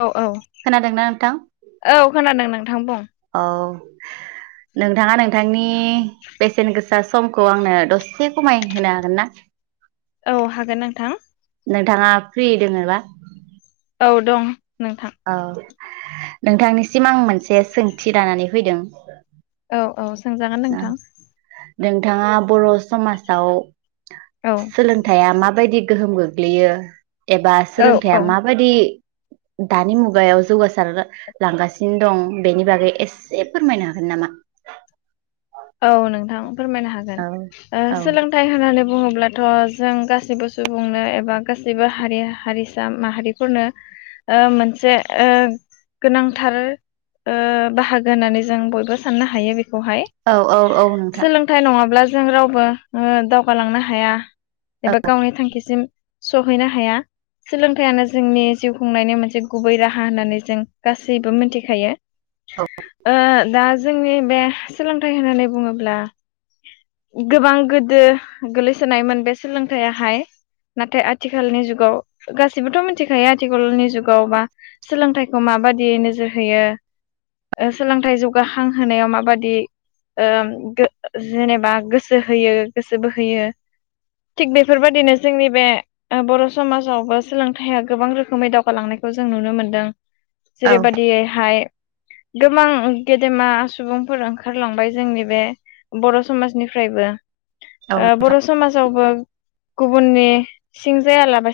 औ औ खोनादोंना नोंथां औ खोनादों नों थां बुं औ नोंथाङा नोंथांनि बेसेनो गोसा आसा समखौ आंनो दसे खमाय होनो हागोन ना? औ हागोन नोंथां नोंथाङा फ्रि दोङोबा? औ दं नोंथां औ नोंथांनिसिम आं मोनसे सोंथि लानानै फैदों। औ औ सोंजागोन औ नोंथां नोंथाङा बर' समाजाव औ सोलोंथाइया माबायदि गोहोम गोग्लैयो एबा औ सोलोंथाइया औ माबायदि दानि मुगायाव जौगा सार लांगासिनो दं बेनि बागै एसे फोरमायनो हागोन नामा? औ नोंथां फोरमायनो हागोन औ ओ औ सोलोंथाइ होननानै बुङोब्ला थ' जों गासैबो सुबुंनो एबा गाैबो हारि हारिसा माहारिफोरनो ओ मोनसे ओ गोनांथार बाहागो होननानै जों बयबो साननो हायो बे बेखौहाय औ औ औ नोंथां। नङाब्ला जों रावबो दावगालांनो हाया एबा गावनि थांखिसिम सहैनो हाया सोलोंथाइयानो जोंनि जिउ खुंनायनि मोनसे गुबै राहा होननानै जों गासैबो मिथिखायो औ ओ दा जोंनि बे थाइ होननानै बुङोब्ला गोबां गोदो गोलैसोनायमोन बे सोलोंथाइयाहाय नाथाय आथिखालनि जुगाव गाैबोथ' मिथिखायो आथिखालनि जुगाव बा सोलोंथाइखौ माबादि नोजोर होयो सोलोंथाइ जौगाखां होनायाव माबादि ओ जेनेबा गोसो होयो गोसो बोहोयो थिग बेफोरबादिनो जोंनि बे बर' समाजावबो सोलोंथाइया गोबां रोखोमै दावगालांनायखौ जों नुनो मोनदों। औ जेरैबायदियैहाय गोबां गेदेमा सुबुंफोर ओं खारलांबाय जोंनि बे बर' समाजनिफ्रायबो औ ओ बर' समाजावबो गुबुननि सिं जायालाबा